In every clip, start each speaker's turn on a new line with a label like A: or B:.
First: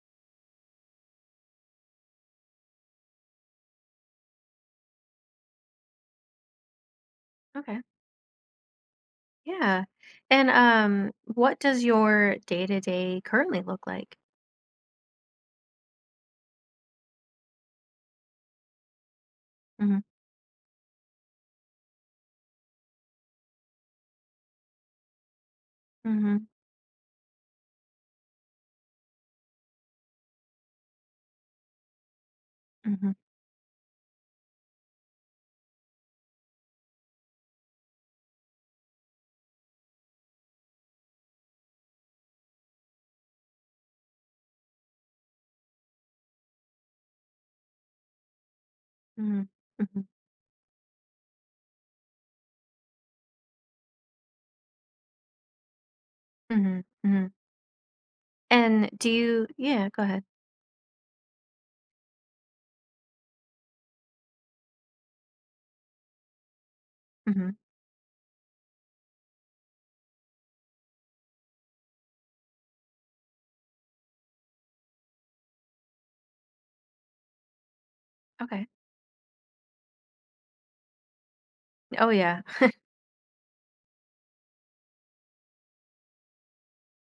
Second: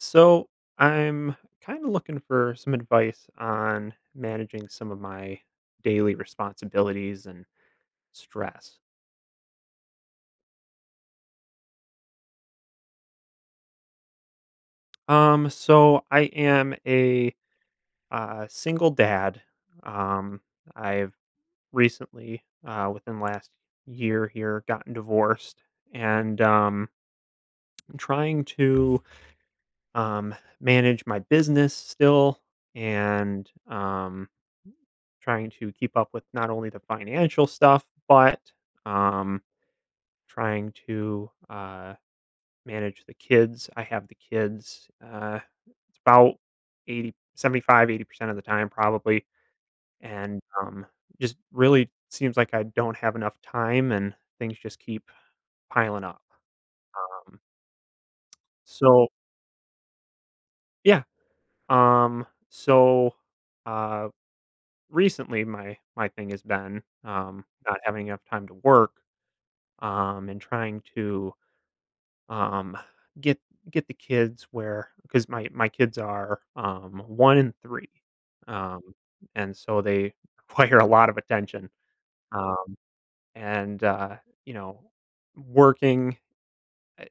A: So I'm kind of looking for some advice on managing some of my daily responsibilities and
B: Okay.
A: stress.
B: Yeah. And what does your day-to-day currently look like?
A: So I am a single dad.
B: Mhm.
A: Um, I've recently, within the last year here, gotten divorced, and
B: Mhm.
A: um, I'm trying to, um, manage my business still,
B: Mhm.
A: and trying to keep up with not only the financial stuff, but, um, trying to, manage the kids. I have the kids, it's about 80, 75, 80% of the time probably,
B: Mhm. Mhm.
A: and just really seems like I don't have enough time and things just keep piling up,
B: Mhm. Mhm.
A: um,
B: And
A: so
B: do you go ahead.
A: yeah, so, uh, recently my thing has been,
B: Mhm.
A: not having enough time to work, and trying to, um, get get the kids where, because my kids are one and three,
B: Okay.
A: um, and so they require a lot of attention.
B: Oh yeah.
A: Um, and you know, working, uh,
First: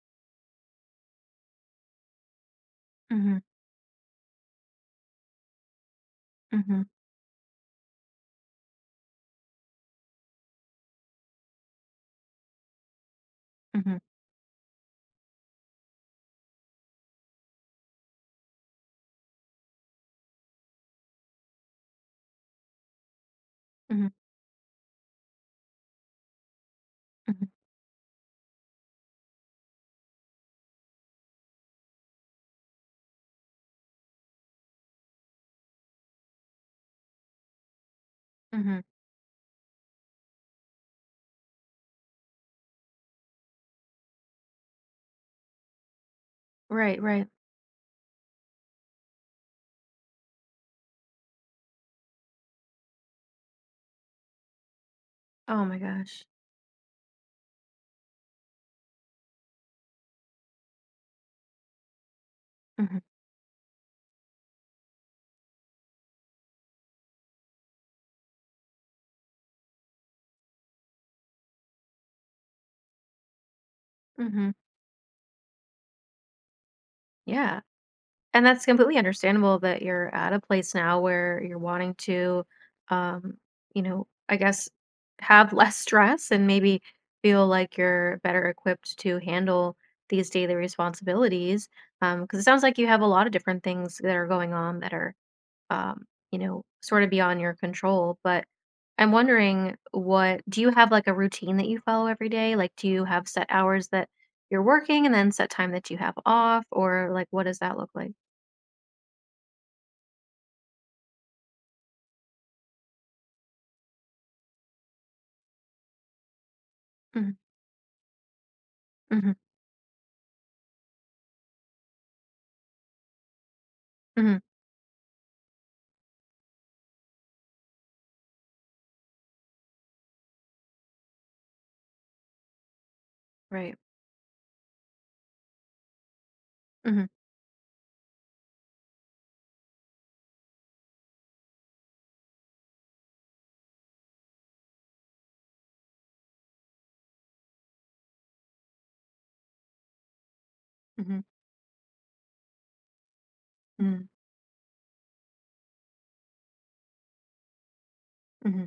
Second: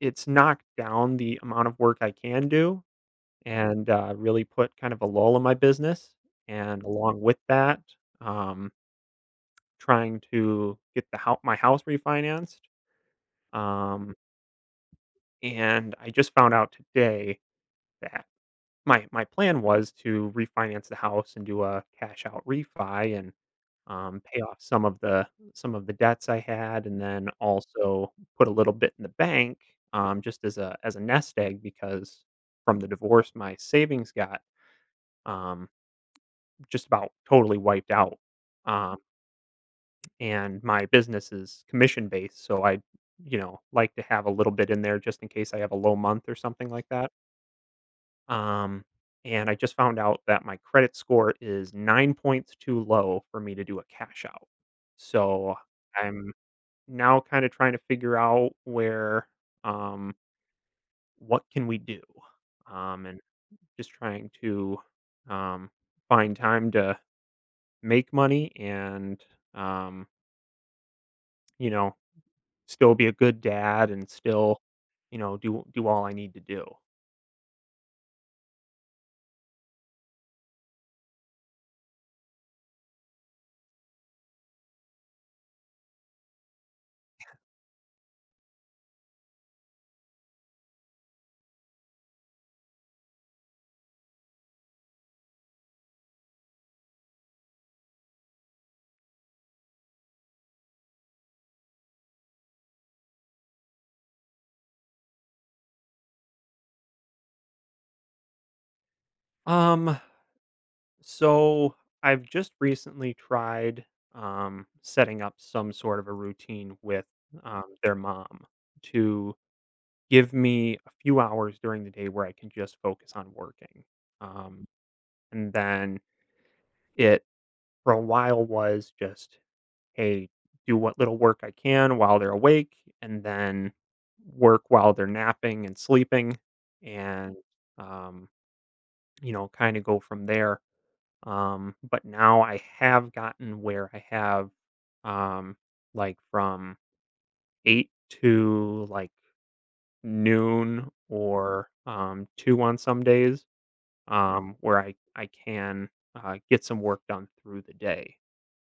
A: it's knocked down the amount of work I can do,
B: Mhm.
A: and really put kind of a lull in my business.
B: Mhm.
A: And along with that, um, trying to get the house my house refinanced.
B: Mhm.
A: Um, and I just found out today my plan was to refinance the house and do a cash out refi, and
B: Mhm.
A: um, pay off some of the debts I had, and then
B: Mhm.
A: also put a little bit in the bank, just as a nest egg because from the divorce my savings got, um, just about totally wiped out,
B: Mhm.
A: um, and my business is commission based, so I like to have a little bit in there just in case I have a low month or something like
B: Right,
A: that.
B: right.
A: Um, and I just found out that my credit score is 9 points too low for me to do a cash out. So
B: Oh my gosh.
A: I'm now kind of trying to figure out where, um, what can we do?
B: Mhm.
A: And just trying to, um, find time to make money and, um, you know, still be a good dad and
B: Mhm.
A: still, do all I need to do.
B: Yeah. And that's completely understandable that you're at a place now where you're wanting to, um, you know, I guess have less stress and maybe feel like you're better equipped to handle these daily responsibilities. Because it sounds like you have a lot of different things that are going on that are, um, you know, sort of beyond your control. But I'm wondering, what do you have like a routine that you follow every day? Like, do you have set hours that you're working and then set time that you have off? Or like, what does that look like?
A: Um, So I've just recently tried, setting up some sort of a routine with,
B: Mhm,
A: their mom
B: mhm,
A: to give me a few hours during the day where I can just focus on working.
B: mhm,
A: Um, and then it, for a while, was just, hey, do what little work I can while they're awake, and then
B: right.
A: work while they're napping and sleeping,
B: Mhm,
A: and, um, kind of go from there. But now I have gotten where I have, um like, from 8 to, like, noon
B: mhm,
A: or, 2 on some days,
B: mhm,
A: where I can, get some work done through the day.
B: mhm.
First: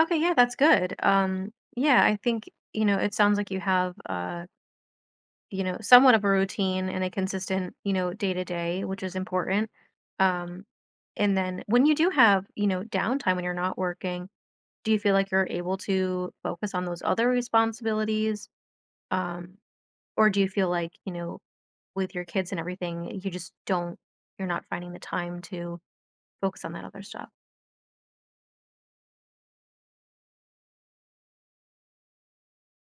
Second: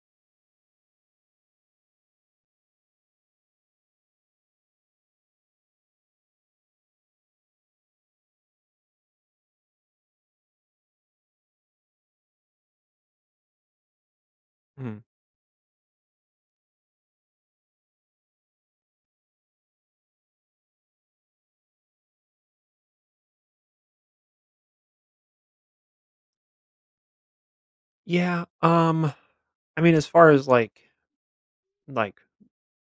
B: Okay, yeah, that's good. Yeah, I think, you know, it sounds like you have, you know, somewhat of a routine and a consistent, you know, day to day, which is important. Um, and then when you do have, you know, downtime when you're not working, do
A: Mm.
B: you feel like you're able to focus on those other responsibilities? Um, or do you feel like, you know, with your kids and everything, you just don't, you're not finding the time to focus on that other stuff?
A: Yeah, I mean, as far as, like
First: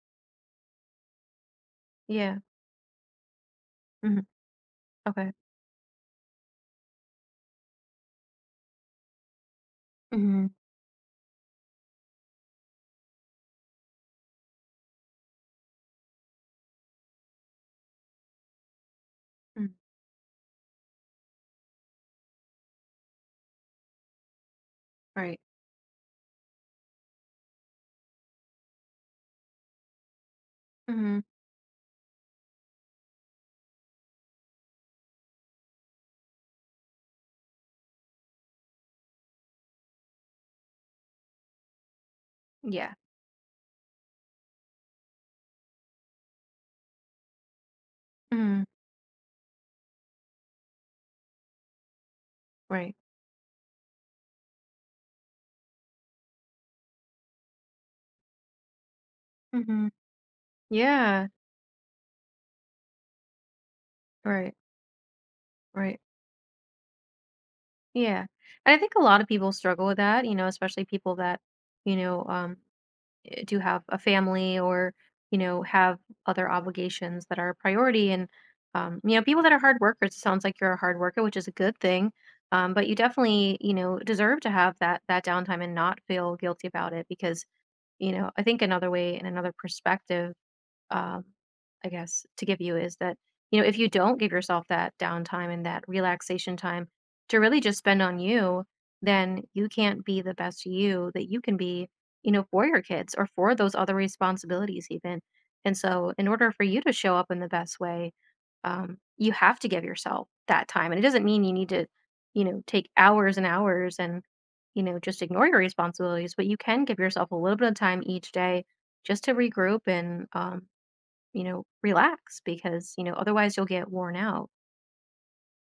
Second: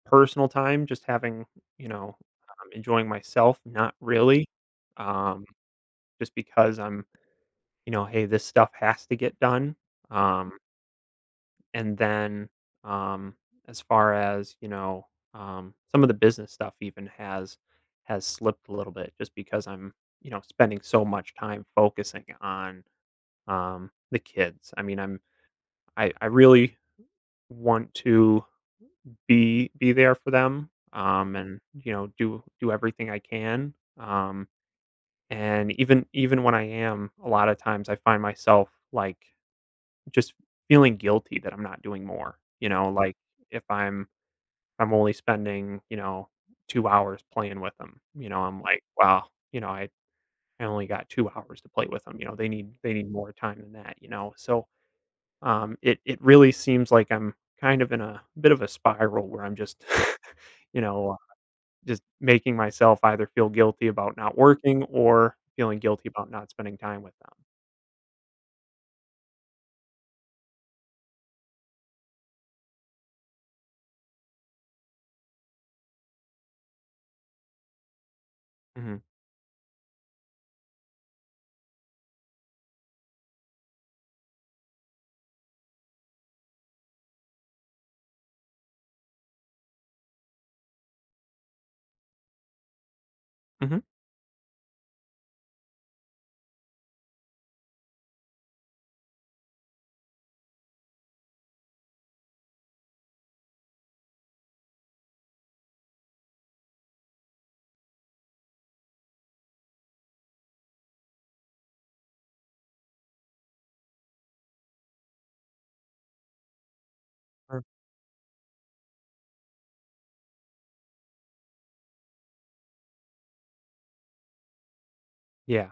A: personal time, just having, you know,
B: Yeah.
A: enjoying myself, not
B: Mhm.
A: really.
B: Okay.
A: um just because I'm, you know, hey, this stuff has to get done.
B: Mhm.
A: Um And then, um, as far as, you know, some of the business stuff even has slipped a little bit, just because
B: Mm.
A: I'm, you know, spending so much time focusing on, the kids. I mean, I'm
B: Right.
A: I I really want to be there for them,
B: Mhm.
A: and, you know, do everything I can. Um, and even when I am, a lot of times I find myself, like, just feeling guilty that I'm not doing more, you know?
B: Yeah.
A: Like, if I'm only spending, you know, 2 hours playing with them, you know, I'm
B: Mhm.
A: like, "Wow," you know, "I only got 2 hours to play with them," you know, they need they
B: Right.
A: need more time than that, you know, so, it really seems like I'm kind of in a bit of a spiral where I'm just,
B: Mhm.
A: you know,
B: Yeah.
A: just making myself either feel guilty about not
B: Right.
A: working or feeling
B: Right.
A: guilty about not spending time with them.
B: Yeah. And I think a lot of people struggle with that, you know, especially people that, you know, um do have a family, or you know, have other obligations that are a priority, and
A: Mhm.
B: you know, people that are hard workers. It sounds like you're a hard worker, which is a good thing. Um, but you definitely, you know, deserve to have that downtime and not feel guilty about it. Because, you know, I think another way and another perspective, um, I guess, to give you is that, you know, if
A: Mhm.
B: you don't give yourself that downtime and that relaxation time to really just spend on you, then you can't be the best you that you can be, you know, for your kids or for those other responsibilities, even. And so, in order for you to show up in the best way, you have to give yourself that time. And it doesn't mean you need to, you know, take hours and hours and, you know, just ignore your responsibilities, but you can give yourself a little
A: Er,
B: bit of time each day just to regroup and you know, relax, because, you know, otherwise you'll get worn out.
A: yeah,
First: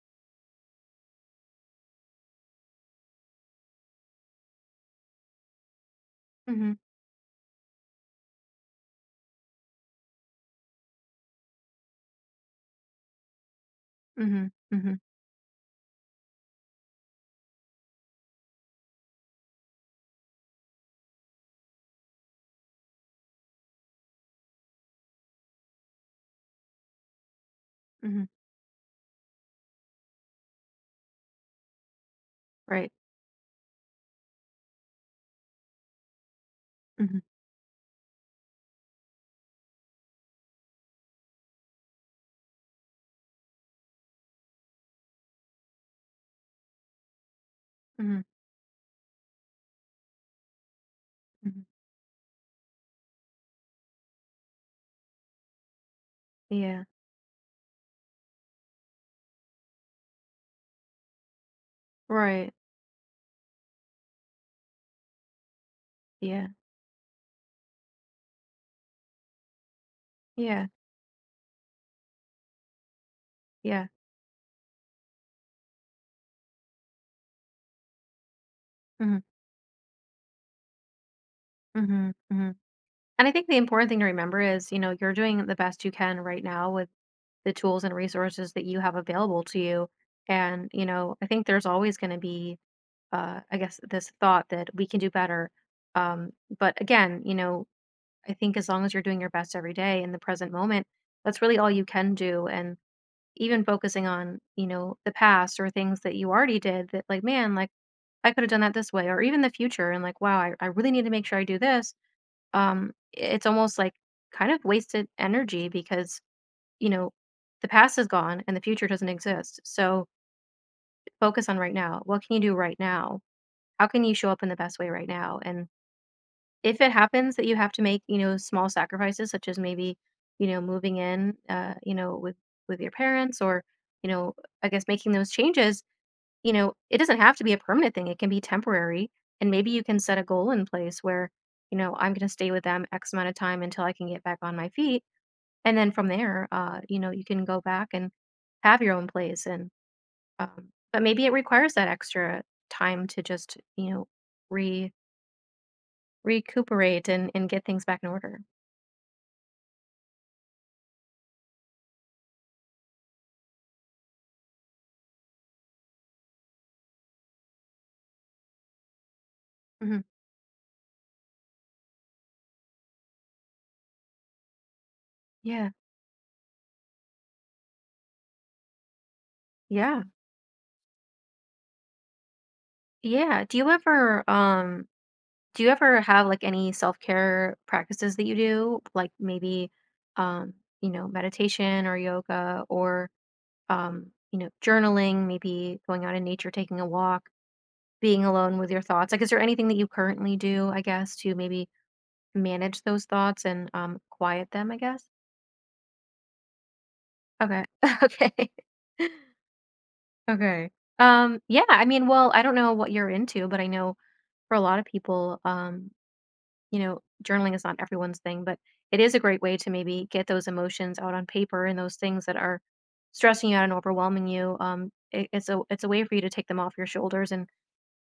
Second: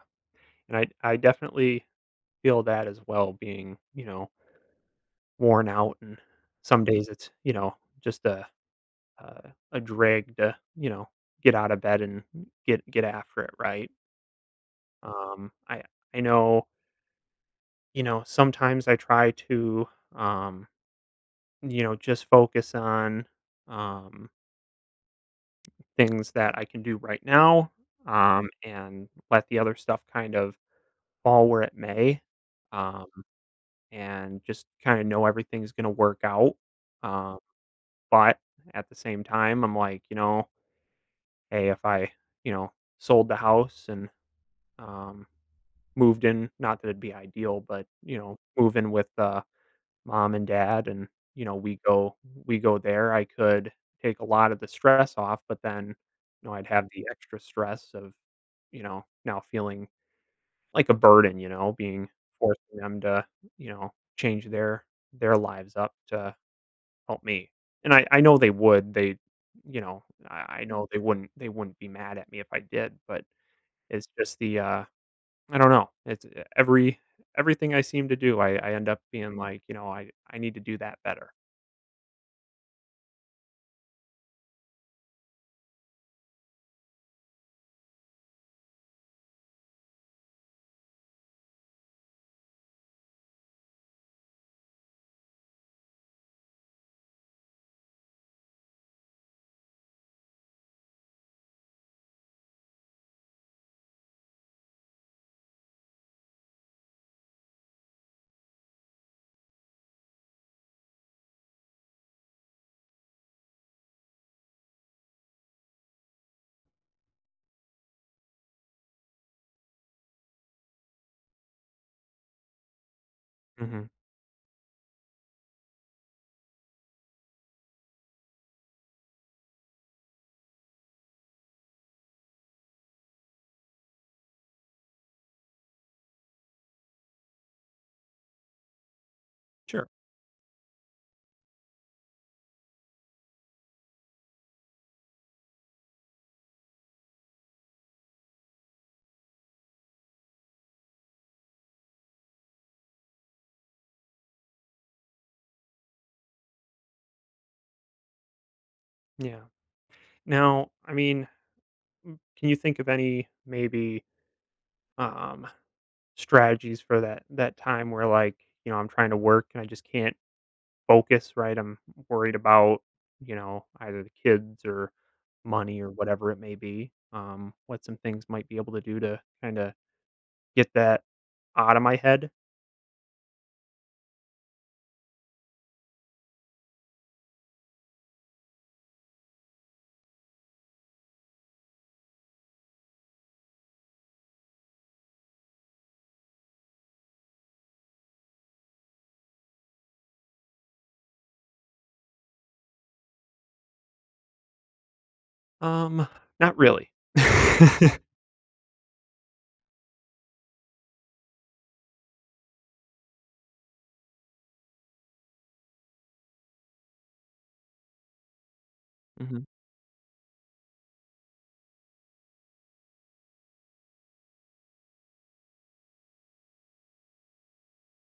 A: and I definitely feel that as well, being, you know, worn out, and
B: Mhm.
A: some days it's, you know, just a a drag to, you know, get out of bed and get after it, right?
B: Mhm. Mhm.
A: Um, I I know, you know, sometimes I try to, um, you know, just focus on, um, things that I can do right now,
B: Mhm.
A: and let the other stuff kind of fall where it may,
B: Right.
A: um, and just kinda know everything's gonna work out,
B: Mhm.
A: um, but at the same time, I'm like, you know, hey, if I, you know, sold the house and, um, moved in, not that it'd be ideal, but you
B: Mhm.
A: know, move in with, mom and dad, and you know,
B: Mhm.
A: we go there. I could take a lot of the stress off, but then, you know, I'd
B: Yeah.
A: have the extra stress of, now feeling like a burden, you know, being,
B: Right.
A: forcing them to, you know change their lives up to
B: Yeah.
A: help me. And I know they would they you know I
B: Yeah.
A: know they wouldn't be mad at me if I did, but
B: Yeah.
A: it's just the, I don't know, it's everything I seem to do, I end up
B: Mhm.
A: being, Mhm, like, you know, I need to do that better.
B: Mhm. Mhm. And I think the important thing to remember is, you know, you're doing the best you can right now with the tools and resources that you have available to you. And, you know, I think there's always going to be, I guess, this thought that we can do better. Um, but again, you know, I think as long as you're doing your best every day in the present moment, that's really all you can do. And even focusing on, you know, the past or things that you already did that, like, man, like I could have done that this way, or even the future, and like, wow, I really need to make sure I do this. It's almost like kind of wasted energy because, you know, the past is gone and the future doesn't exist. So focus on right now. What can you do right now? How
A: Mhm.
B: can you show up in the best way right now? And if it happens that you have to make, you know, small sacrifices, such as maybe, you know, moving in, you know, with your parents, or you know, I guess making those changes, you know, it doesn't have to be a permanent thing. It can be temporary, and maybe you
A: Sure.
B: can set a goal in place where, you know, I'm going to stay with them X amount of time until I can get back on my feet, and then from there, you know, you can go back and have your own place, and but maybe it requires that extra time to just, you know, re recuperate and get things back in order.
A: Yeah. Now, I mean, can you think of any, maybe, um, strategies for that time where, like, you know, I'm trying to work and I just
B: Mhm.
A: can't focus, right? I'm worried about, you know, either the kids or
B: Yeah.
A: money or whatever it may be. What some things might be able to do to kinda
B: Yeah.
A: get that out of my head?
B: Yeah. Do you ever have like any self-care practices that you do? Like maybe um, you know, meditation or yoga, or um, you know, journaling, maybe going out in nature, taking a walk, being alone with your thoughts. Like, is there anything that you currently do, I guess, to maybe manage those thoughts and quiet them, I guess?
A: Um, Not really.
B: Okay. Okay. Okay. Yeah, I mean, well, I don't know what you're into, but I know for a lot of people, you know, journaling is not everyone's thing, but it is a great
A: Mhm,
B: way to maybe get those emotions out on paper and those things that are stressing you out and overwhelming you. It's a way for you to take them off your shoulders and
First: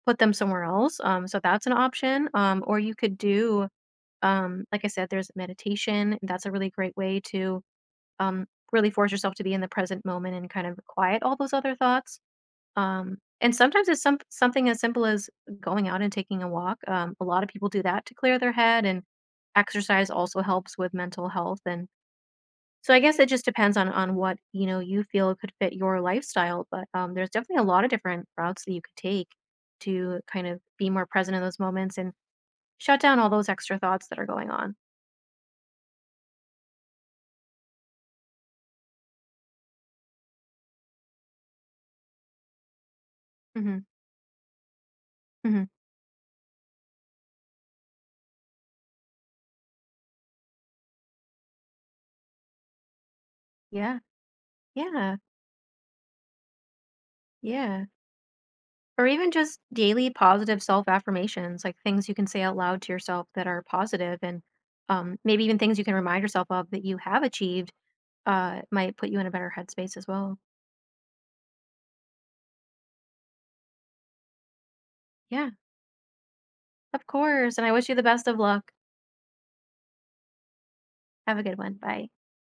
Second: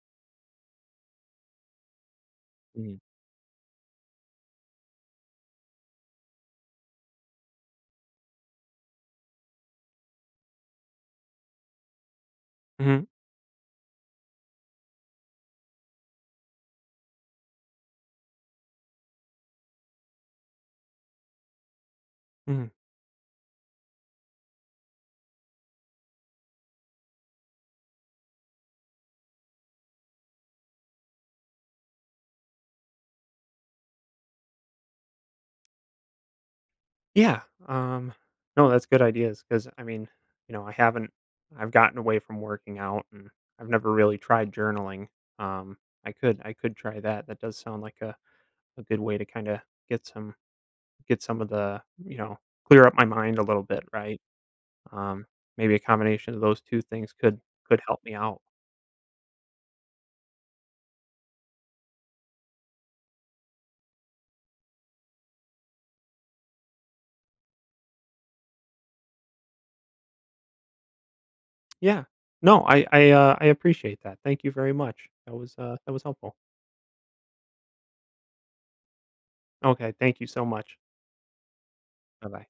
B: put them somewhere else. So that's an option. Or you
A: mhm,
B: could do, like I said, there's meditation. And that's a really great way to um, really force yourself to be in the present moment and kind of quiet all those other thoughts.
A: mhm,
B: And sometimes it's something as simple as going out and taking a walk. A lot of people do that to clear their head, and exercise also helps with mental health. And
A: mhm.
B: so I guess it just depends on what you know you feel could fit your lifestyle. But there's definitely a lot of different routes that you could take to kind of be more present in those moments and shut down all those extra thoughts that are going on.
A: Yeah, um, no, that's good ideas. Cause I mean, you know, I haven't I've gotten away from working out, and I've
B: Hmm.
A: never really tried journaling.
B: Hmm.
A: Um, I could try that. That does sound like a good way to kinda get some get some of the you know, clear up my mind a little bit,
B: Yeah,
A: right?
B: yeah,
A: Um, Maybe a combination of those 2 things could
B: yeah.
A: help me out.
B: Or even just daily positive self affirmations, like things you can say out loud to yourself that are positive, and maybe even things you can remind yourself of that you have achieved might put you in a better headspace as well.
A: Yeah. No, I appreciate that. Thank you very much.
B: Yeah,
A: That was helpful.
B: of course. And I wish you the best of luck.
A: Okay, thank you so much.
B: Have a good one. Bye.
A: Bye-bye.